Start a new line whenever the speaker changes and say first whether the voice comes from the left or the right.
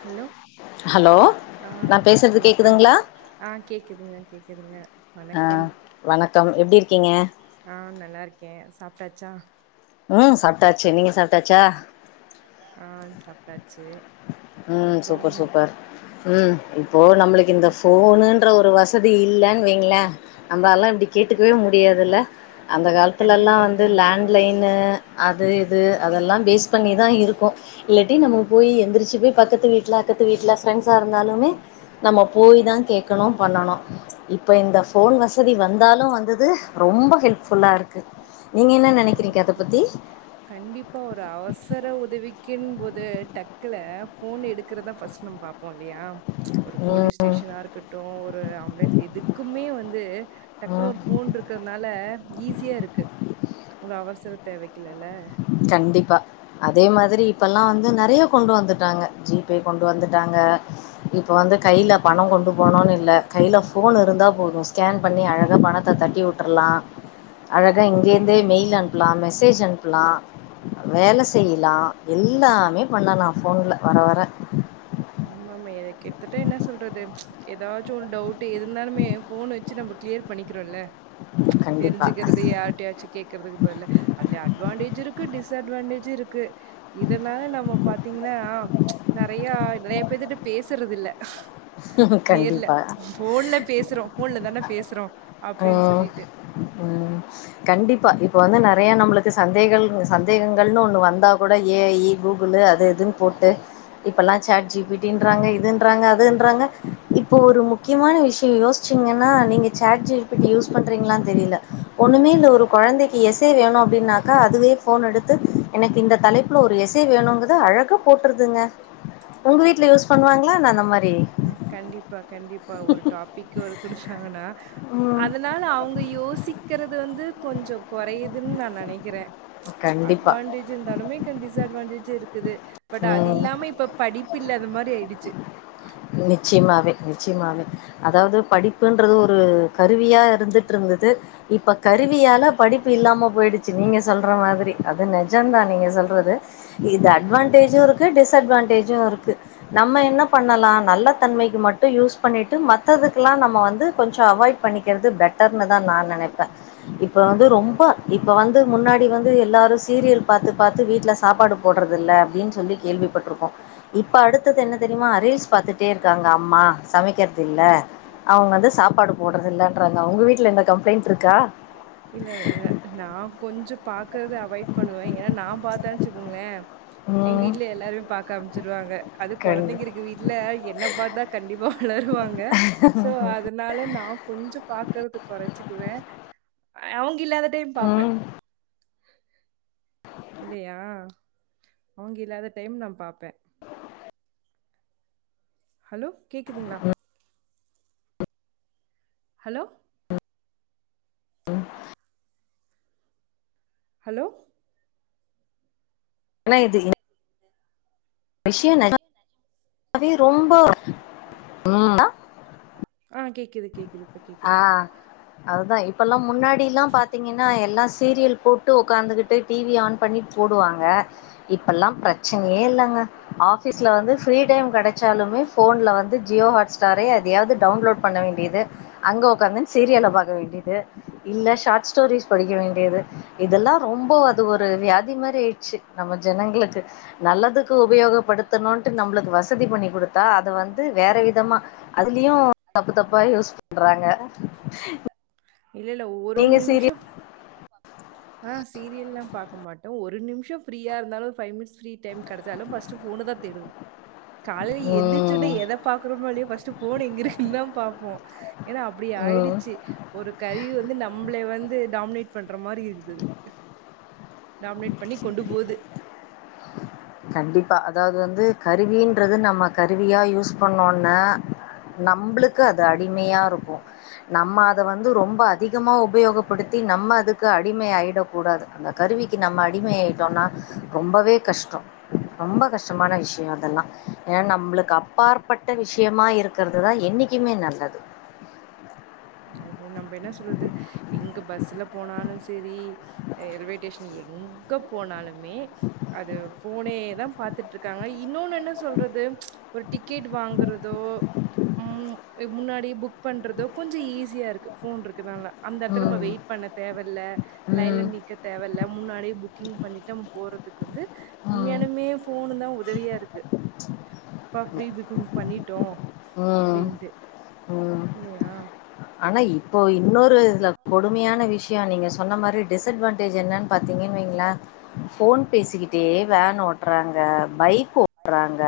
right: Hello
left: hello நா
right: ஆஹ்
left: பேசுறது
right: வணக்கம்
left: கேக்குதுங்களா
right: ஆஹ் கேக்குதுங்க கேக்குதுங்க
left: ஆ
right: வணக்கம்
left: வணக்கம் எப்டி இருக்கீங்க
right: ஆஹ் நல்லா இருக்கேன் சாப்பிட்டாச்சா
left: உம் சாப்பிட்டாச்சு நீங்க சாப்பிட்டாச்சா
right: ஆஹ் சாப்பிட்டாச்சு
left: ம்
right: அப்புறம்
left: சூப்பர் சூப்பர் ம் இப்போ நம்மளுக்கு இந்த போனுன்ற ஒரு வச தி இல்லன்னு வைங்களேன் நம்மல்லாம் இப்டி கேட்டுக்கவே முடியாதுல்ல அந்த காலத்துலலாம்
right: கண்டிப்பா
left: வந்து
right: கண்டிப்பா
left: லேண்ட்லைன் அது இது அதெல்லாம் பேஸ் பண்ணிதான் இருக்கும் இல்லாட்டி நம்ப போய் எந்திரிச்சு போய் பக்கத்து வீட்டு பக்கத்து வீட்டுல ஃப்ரெண்ட்ஸா இருந்தாலுமே நம்ம போய தான் கேட்கணும் பண்ணனும் இப்ப இந்த போன் வசதி வந்தாலும் வந்தது ரொம்ப ஹெல்ப்ஃபுல்லா இருக்கு நீங்க என்ன நெனைக்கிறீங்க அத
right: கண்டிப்பா
left: பத்தி
right: கண்டிப்பா ஒரு அவசர உதவிக் கின்போது டக்குல ஃபோன் எடுக்கிறதுதான் ஃபஸ்ட் நம் பாப்போம் இல்லையா ஒரு போலீஸ்
left: ம்
right: ஸ்டேஷனா இருக்கட்டும் ஒரு ஆம்புலன்ஸ் எதுக்குமே வந்து டக்குனு
left: ம்
right: ஒரு போன் இருக்கிறதுனால ஈஸியா இருக்கு உங்க அவசர தேவைக் குலல்ல
left: கண்டிப்பா. அதே மாதிரி இப்பல்லாம் வந்து நெறைய கொண்டு வந்துட்டாங்க ஜி பே கொண்டு வந்துட்டாங்க இப்ப வந்து கை கையில பணம் கொண்டு போகணும்ன்னு இல்லை கையில் ஃபோன் இருந்தால் போதும் ஸ்கேன் பண்ணி அழகா பணத்தை தட்டி விட்டுருலாம் அழகா இங்கேருந்தே மெயில் அனுப்பலாம் மெசேஜ் அனுப்ப லாம் வேலை செய்யலாம் எல்லாமே பண்ணாம் நான் போன்ல வர வரேன்
right: ஆமா ஆமா எனக்கு எடுத்துட்ட என்ன சொல்றது ஏதாச்சும் ஒரு டவுட் இரு இருந்தாலுமே போன் வச்சு நம்ம கிளியர் பண்ணிக்கிறோம்ல
left: [unintelligible]
right: தெரிஞ்சுக்கிறது யாரிட்டையாச்சும் கேக்குறதுக்கு பதல அதுல அட்வான்டேஜு இருக்கு டிஸ் அட்வான்டேஜு இருக் கு இதனால நம்ம பாத்தீங்கன்னா நெறைய [unintelligible] பேசுறது இல்ல நேர்ல
left: கண்டிப்பா.
right: போன்ல பேசுறோம் போன்ல தானே பேசுறோம் அப்படின்னு
left: ம்
right: சொல்லிட்டு
left: ம் கண்டிப்பா இ இப்போ வந்து நறையா நம்மளுக்கு சந்தேகள் சந்தேகங்கள்னு ஒன்று வந்தா கூட ஏ ஐ கூகுளு அது எதுன்னு போட் டு இப்பெல்லா சாட் ஜி பி டின்றாங்க இதுன்றாங்க அதுன் றாங்க இப்போ ஒரு முக்கியமான விஷய யோச்சிங்கன்னா நீங்க chat G P T use பண்றீங்களான் தெரி யில ஒண்ணுமே இல்ல ஒரு கொழந்தைக்கு எச்செ வேணு அப்டின்னாக்கா அதுவே ஃபோன் எடுத்து எனக்கு இந்த தலைப்புல் ஒரு எச்செ வேணுங்குது அ அழகா போட்றுதுங்க உங்க வீட்ல யூஸ் பண்ணுவாங்களா என்ன அந்த மாரி
right: அ கண்டிப்பா கண்டிப்பா ஒரு டாபிக்கு ஒரு குடுத்தாங்கன்னா
left: ம்
right: அதனால அவங்க யோசிக் கறது வந்து கொஞ்ச கொறையுதுன்னு நா நனைக்கிறே
left: கண்டிப்பா
right: அட்வான்டேஜ் இருந்தாலுமே குன் டிஸ் அட்வான்டேஜ் இருக்குது பட் அது
left: ம்
right: இல்லாம இப்ப படி பில்லாத மாரி ஆயிடுச்சு
left: நிச்சயமாவே நிச்சயமாவே அதாவது படிப்புன்றது ஒரு கருவியா இருந்துட்டு இரு ந்தது இப்ப கருவியால படிப்பு இல்லாம போயிடுச்சு நீங்க சொல்ற மாதிரி அது நிஜொதா நீங் க சொல்றது இது அட்வான்டேஜு இருக்கு டிஸ் அட்வான்டேஜு இருக்கு நம்ம என்ன பண்ணலா நல்ல தன்மைக்கு மட்டு யூஸ் பண்ணிட்டு மத்ததுக்குலா நம்ம வந்து கொஞ்ச அவாய்ட் பண்ணிக்கறது பெட்டர்னு தா நா நா நெனைப்பே இப்ப வந்து ரொம்ப இப்ப வந்து முன்னாடி வந்து எல்லாரு சீரியல் பாத்து பாத்து வீ வீட்ல சாப்பாடு போடுறதில்ல அப்டின்னு சொல்லி கேள்விப்பட்ருக்கோ இப்ப அடுத்தது என்ன தெரியுமா ரீல்ஸ் பாத்துட் டே இருக்காங்க அம்மா சமைக்கிறதுல்ல அவங்க வந்து சாப்பாடு போடுறது இல்லன்றது உங்க வீட்டுல எந்த கம்ப்ளைண்ட் இருக்கா
right: நா கொஞ்சொ பாக்கறது அவாய்ட் பண்ணுவே ஏன்னா நா பாத்தான்ச்சுக்கோங்களே எங்க
left: ம்
right: வீட்ல எல்லாருமே பாக்க அமிச்சுருவாங்க அது
left: கண்டி
right: கொழந்தைங்க இருக்க வீட்ல என்ன பாத்தா கண்டிப்பா வளருவாங்க சோ அதனால நா கொஞ்சொ பாக்கறது கொற ச்சுக்குவே
left: [inaudible]
right: ஆ அவங்க இல்லாத டைம் பாப்பே
left: ம்
right: இல்லையா அவங்க இல்லாத டைம் நா பாப்பே
left: [inaudible]
right: ஹலோ கேக்குதுங்களா ஹலோ
left: ம்
right: ஹலோ
left: என்ன இது இன் விஷய நா வே ரொம்ப ம் ஆ
right: ஆ கேக்குது கேக்குது இப்போ
left: ஆ
right: கேக்குது
left: அதுதா இப்பல்லா முன்னாடில்லா பாத்தீங்கன்னா எல்லாச் சீரியல் போட்டு உக்காந்துகிட்டு டிவி ஆன் பண்ணி போடுவாங்க இப்பெல்லா பிரச்சனையே இல்லங்க அ ஆஃபீஸ்ல வந்து ஃப்ரீ டைம் கெடைச்சாலுமே ஃபோன்ல வந்து ஜியோ ஹாட்ஸ்டாரு எதையாவது டவுன்லோட் பண்ண வேண்டியது அங்க உக்காந்துன் சீரியல பாக்க வேண்டியது இல்ல ஷார்ட் ஸ்டோரிஸ் படிக்க வேண்டியது இதெல்லா ரொம் போ அது ஒரு வியாதி மாரி ஆயிடுச்சு நம்ம ஜனங்களுக்கு நல்லதுக்கு உபயோக படுத்தணுன்ட்டு நம்பளுக்கு வ சதி பண்ணி கொடுத்தா அத வந்து வேற விதமா அதுலயு தப்பு தப்பா யுஸ் பண்றாங்க
right: இல்ல இல்ல ஒவ்வொரு
left: நீங்க சீரிய
right: நிமிஷொ ஆ சீரியல்லா பாக்க மாட்ட ஒரு நிமிஷ ஃப்ரீா இருந்தாலு ஃபை மினிட்ஸ் ஃப்ரீ டைம் கடைச்சாலு ஃபர்ஸ்ட் ஃபோன் தா தேடுவோ காலைல எந்திரச்சுன்னே
left: ம்
right: எத பாக்கறோமோ இல்லையோ ஃபர்ஸ்ட் ஃபோன் எங்கிருக்குன் தா பாப்போ ஏன்னா அப்டி
left: ம்
right: ஆயிடுச்சு ஒரு கருவி வந்து நம்பள வந்து டாமினேட் பண்ற மாரி இருக்குதது டாமினேட் பண்ணி கொண்டு போது
left: கண்டிப்பா அதாவது வந்து கருவின்றது நம்ம கருவியா யூஸ் பண்ணோனே நம்ளுக்கு அது அடிமையா இருக்கு நம்ம அதை வந்து ரொம்ப அதிகமா உபயோகப்படுத்தி நம்ம அதுக்கு அடிமை ஆகிடக் கூடாது அந்த கரு விக்கு நம்ம அடிம ஆட்டோம்னா ரொம்பவே கஷ்டோ ரொம்ப கஷ்டமான விஷயம் அதெல்லா ஏன்னா நம்மளுக்கு அப்பாற்பட்ட விஷயமா இருக்கிறதுதா என்னைக்குமே நல்லது
right: அ நம்ம என்ன சொல்லறது எங் பஸ்ல போனாலு சரி ரயில்வே ஸ்டேஷன் எங்க போனாலு மே அது போனே தா பாத்துட்டு இருக்காங்க இன்னொன்னு என்ன சொல்றது ஒரு டிக்கெட் வாங்குறதோ ம் முன்னாடியே புக் பண்றதோ கொஞ்ச ஈஸியா இருக்கு போன் இருக்குனால அந்த இடத்துல நம்ம
left: ம்
right: வெயிட் பண்ண தேவயில்லை லைன்ல
left: ம்
right: நீக்க தேவையில்ல முன்னாடியே புக்கிங் பண்ணிட்ட நம்ம போறதுக்கு வந்து
left: ம்
right: உண்மையானுமே போனு தா உதவியா இருக்கு அப்பா பிரீபூக்குங் பண்ணிட்டோ
left: ம்
right: அப்படின்ட்டு
left: ம்
right: இல்லையா
left: ஆனா இப்போ இன்னொரு இதுல கொடுமையான விஷய நீங்க சொன்ன மாரி டிஸ்அட்வான்டேஜ் என்னன்னு பாத்தீங்க வங்களா போன் பேசிக்கிட்டே வேன் ஓட்டுறாங்க பைக் ஓட்டுறாங்க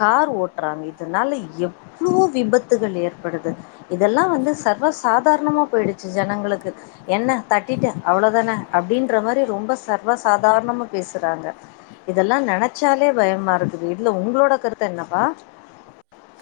left: கார் ஓட்டுறாங்க இதனால எவ்வளோ விபத்துகள் ஏற்படுது இதெல்லா வந்து சர்வசாத தாரணமா போயிடுச்சு ஜனங்களுக்கு என்ன தட்டிட்டு அவ்வளவுதானே அப்படின்ற மாரி ரொம்ப சர்வாச சாதாரணமா பேசுறாங்க இதெல்லா நினைச்சாலே பயமா இருக்குது இதுல உங்களோட கருத்து என்னப்பா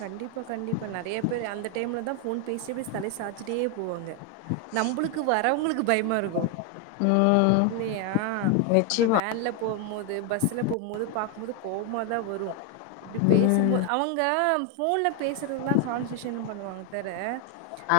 right: கண்டிப்பா கண்டிப்பா நிறைய பேர் அந்த டைம்ல தான் போன் பேசி அப்படி தலை சாச்சுட்டே போவாங்க நம்மளுக்கு வரவங்களுக்கு பயமா இருக்கு
left: ம்,
right: இல்லையா அப்புற
left: நிச்சயமா
right: வேன்ல போகும் போது பஸ்ல போகும் போது பாக்கும்போது கோமாதான் வரும் இப்படி
left: ம்,
right: பேசும்போது அவங்க போன்ல பேசுறதுதா கான்சென்ரேஷன் பண்ணுவாங்க தவற
left: ஆ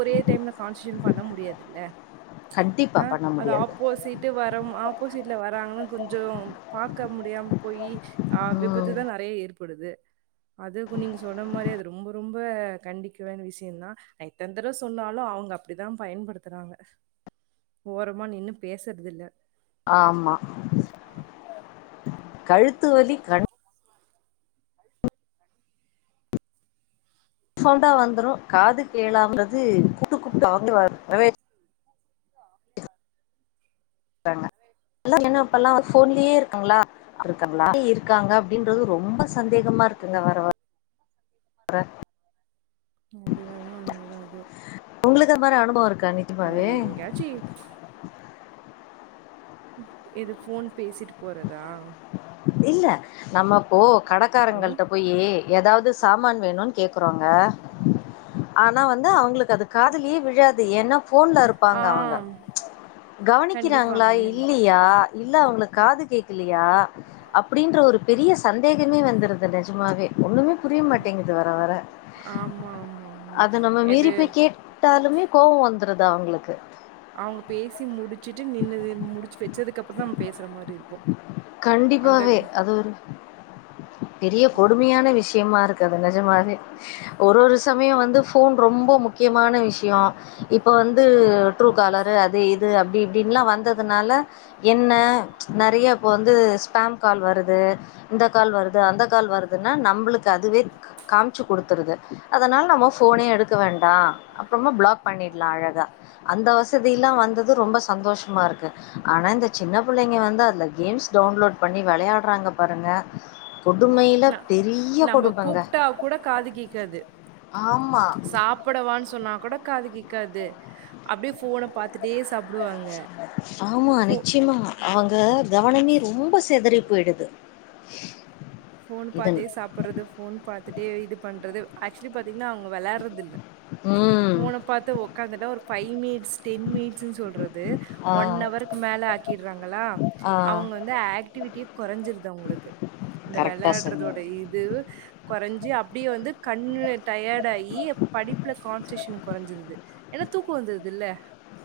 right: ஒரே டைம்ல கான்சன்டே பண்ண முடியாதுல
left: கட்டி
right: அ அது ஆப்போசிட் வரும் ஆப்போசிட்ல வராங்கன்னு கொஞ்ச பாக்க முடியாம போய் ஆ
left: ம்
right: விபத்துதா நிறைய இருக்கு டுது அதுக்கு நீங்க சொன்ன மாதிரி அது ரொம்ப ரொம்ப கண்டிக்க வேண்ட விஷய தா எத்தனை தடவ சொன்னாலு அவங்க அப்படிதா பயன்படுத்துறாங்க ஓரமா நீன்னு பேசுறது இல்ல
left: ஆமாம் கழுத்து வலி கண் சொல்டா வந்துரு காது கேளாம்றது கூட்டு குப்பிட்டா வந்து இப்ப எல்லா போன்லயே இருக்கங்களா இருக்கங்களா இருக்காங்க அப்படின்னு ரொம்ப சந்தேகமா இருக்குங்க வரவற
right: அது வேனா உண்மைதா அது
left: உங்களுக்கு அந்த மாரி அனுபவ இருக்கா
right: அ
left: நீசமவே
right: எங்கேயாச்சும் எது போன் பேசிட்டு போறதா
left: இல்ல நம்ம போ
right: ஹலோ?
left: கடக்காரங்களிட்ட போய்யி ஏதாவது சாமான் வேணும்ன்னு கேக்குறோங்க ஆனா வந்து அவங்களுக்கு அது காதலயே விழாது ஏன்னா போன்ல
right: ஆ.
left: இருப்பாங்க அவங்க
right: கண்டிப்பா,
left: கவனிக்கிறாங்களா
right: கண்டிப்பா.
left: இல்லையா இல்ல அவங்களுக்கு காது கேட்கலையா அப்படின்ற ஒரு பெரிய சந்தேகமே வந்துடுது நெஜமாவே ஒண்ணுமே புரிய
right: ம்.
left: மாட்டேங்குது வர வர
right: ஆமா, ஆமா, ஆமா.
left: அத நம்ம
right: எது
left: மீறிப்போய் கேட்டாலுமே கோபம் வந்துருதுா அவங்களுக்கு
right: அவங்க பேசி முடிச்சுட்டு நின்னது முடிச்சு வச்சதுக்கு அப்புறம் தா நம்ம பேசுற மாதிரி இருக்கு
left: கண்டிப்பாவே அது ஒரு பெரிய
right: ம்.
left: கொடுமையான விஷயமா இருக்கு அது நெஜமாவே ஒரு ஒரு சமய வந்து ஃபோன் ரொம்ப முக்கியமான விஷய இப்ப வந்து ட்ரூ காலரு அது இது அப்டி இப்டின்லா வந்ததுனால என்ன நறைய இப்ப வந்து ஸ்பேம் கால் வருது இந்த கால் வருது அந்த கால் வருதுன்னா நம்புளுக்கு அதுவே காம்ச்சு குடுத்துருது அதனால நம்ம ஃபோனே எடுக்க வேண்டா அப்றமா பிளாக் பண்ணிடலா அழகா அந்த வசதிலா வந்தது ரொம்ப சந்தோஷமாருக்கு ஆனா இந்த சின்ன பிள்ளைங்க வந்து அதுல கேம்ஸ் டவுன்லோட் பண்ணி வெளையாடுறாங்க பாருங்க
right: ந நம்ப கூப்ட்டா கூட காது கேக்காது
left: ஆமா
right: சாப்படவான் சொன்னா கோட காது கே க்காது அப்டியே ஃபோன பாத்துட்டே சாப்
left: ஆமா நிச்சயமா அவங்க கவனமே ரொம்ப செத றி போய்டுது
right: ஃபோன் பாத்தே சாப்படுறது ஃபோன் பாத்துட்டே இது பண்றது ஆக்சுவலி பாத் திங்னா அவங்க வெளாடறதில்ல
left: ம்
right: ஃபோன பாத்து ஒக்காந்துட்டா ஒரு ஃபைமி னிட்ஸ் டென் மினிட்ஸ்னு சொல்றது
left: ஆ
right: ஒன் அவருக்கு மேல ஆக்கிடுறாங்களா
left: ஆ
right: அவுங்க வந்து ஆக் டிவிட்டியு கொறஞ்சிருது அவுங்களுக்கு அந்த
left: கரெக்டா சொன்னீங்க
right: விளாடுறதோட இது கொறஞ்சு அப்டியே வந்து கண்ணு டயர்ட் ஆயி ப படிப்புல கான்ச்ஷேஷன் கொறஞ்சுருது ஏன தூக் க வந்ருது இல்ல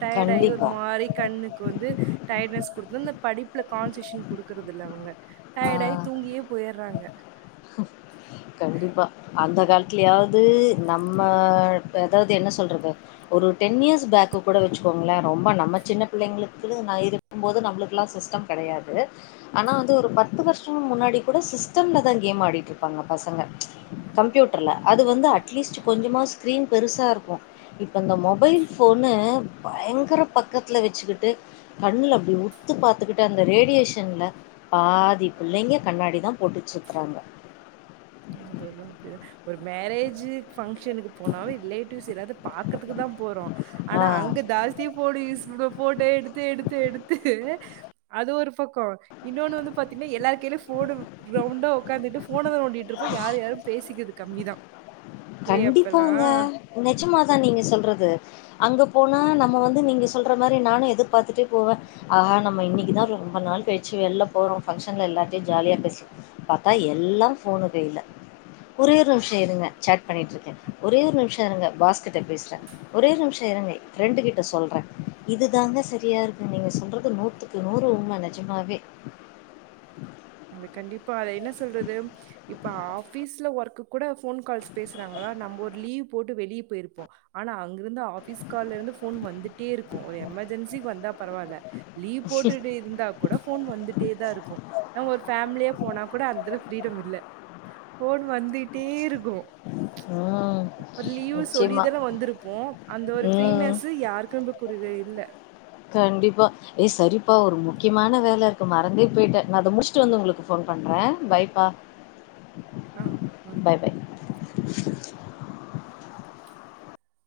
right: டயர்ட் ஆகி ஒரு
left: கண்டிப்பா
right: மாரி கண்ணுக்கு வந்து டயர்ட்னஸ் குடுத்து அந்த படிப் டிப்ல கான்சஷன் குடுக்குறதில்ல அவுங்க
left: ஆ,
right: டயர்டாயி தூங்கியே போயர்றாங்க
left: கண்டிப்பா அந்த காலத்துலயாவ்து நம்ம எதாவுது என்ன சொல்றது ஒரு டென் இயர்ஸ் பேக்கு கூட வச்சுக்கோங்களே ரொம்ப நம்ம சின்ன பிள்ளைங்களுக்கு நா இருக்கும் போது நம்முளுக்குலா சிஸ்டம் லா கெடையாது ஆனா வந்து ஒரு பத்து வருஷம் முன்னாடி கோட சிஸ்டம்லதா கேம் ஆடிட்ரு ப்பாங்க பசங்க கம்ப்யூட்டர்ல அது வந்து அட்லீஸ்ட் கொஞ்சமா ஸ்க்ரீன் பெருசா இருக்கு இப்ப இந்த மொபைல் ஃபோனு பயங்கர பக்கத்துல வச்சுகிட்டு கண்ல அப்டி உத்து பாத்துகிட்டு அந்த ரேடியேஷன்ல பாதி பிள்ளைங்க கண்ணாடிதா போட்டுட் சுத்தறாங்க
right: அது வேனா அப்டிதா ஒரு மேரேஜு பங்க்ஷனுக்கு போனாலு ரிலேட்டிவ்ஸ் எதாது பாக்றதுக்குதா போறோ
left: ஆ
right: ஆனா அங்க ஜாஸ்தி ஃபோன் யூஸ் அங்க ஃபோட்டோ எடுத்து எடுத்து எடுத்து அது ஒரு பக்க இன்னொனு வந்து பாத்தினா எல்லாரு கைலயு ஃபோனு ரவுண்டா உக்காந்துட்டு ஃபோனதா நோண்டிட்ருப்போ யாரு யாரு பேசிக்கிறது கம்மிதா
left: கண்டிப்பாங்க நெஜமாதா நீங்க சொல்றது அங்கே போனா நம்ம வந்து நீங்க சொல்ற மாரி நானு எதிர்பாத்துட்டே போவே ஆஹா நம்ம இன்னைக்குதா ரொம்ப நாள் கழிச்சி வெள்ல போறோ ஃபங்ஷன்ல எல்லாத்தையு ஜாலியா பேசலா பாத்தா எல்லா ஃபோனு கைல ஒரே ஒரு நிம்ஷ இருங்க பண்ணிட்ருக்கே ஒரே ஒரு நிம்ஷ இருங்க பாஸ்கிட்ட பேசுற ஒரே ஒரு நிம்ஷ இருங்க ஃப்ரெண்டு கிட்ட சொல்ற இது தாங்க சரியா இருக்கு நீங்க சொல்றது நூத்துக்கு நூறு உண்மங்க நெஜமாவே
right: அது கண்டிப்பா அத என்ன சொல்றது இப்ப ஆஃபீஸ்ல ஒர்க் கூட ஃபோன் கால்ஸ் பேசுறாங்ளா ஆனா நம்ப ஒரு லீவ் போட்டு வெளிய போயிருப்போ ஆனா அங்கிருந்து ஆஃபிஸ் கால்ல இருந்து ஃபோன் வந்துட்டே இருக்கு ஒரு எமர்ஜென்சிக் வந்தா பரவால லீவ் போட்டுட்டு இருந்தா கூட ஃபோன் வந்துட்டே தா இருக்கு நம்ம ஒரு ஃபேமிலியா போனா கூட அந்தள ஃப்ரீடம் இல்ல ஃபோன் வந்துகிட்டே இருக்கு
left: ஆ
right: ப்ற லீவு சொல்லிதான வந்துருப்போ அந்த ஒரு
left: ம்
right: ஃப்ரீனஸு யாருக்கு ம்ப குரிதாயு இல்ல
left: கண்டிப்பா ஏ சரிப்பா ஒரு முக்யமான வேல இருக்கு மறந்தே போய்ட்ட நா அத முடிச்ட்டு வந்து உங்ளுக்கு ஃபோன் பண்ற பை பா
right: அ அ
left: [inaudible]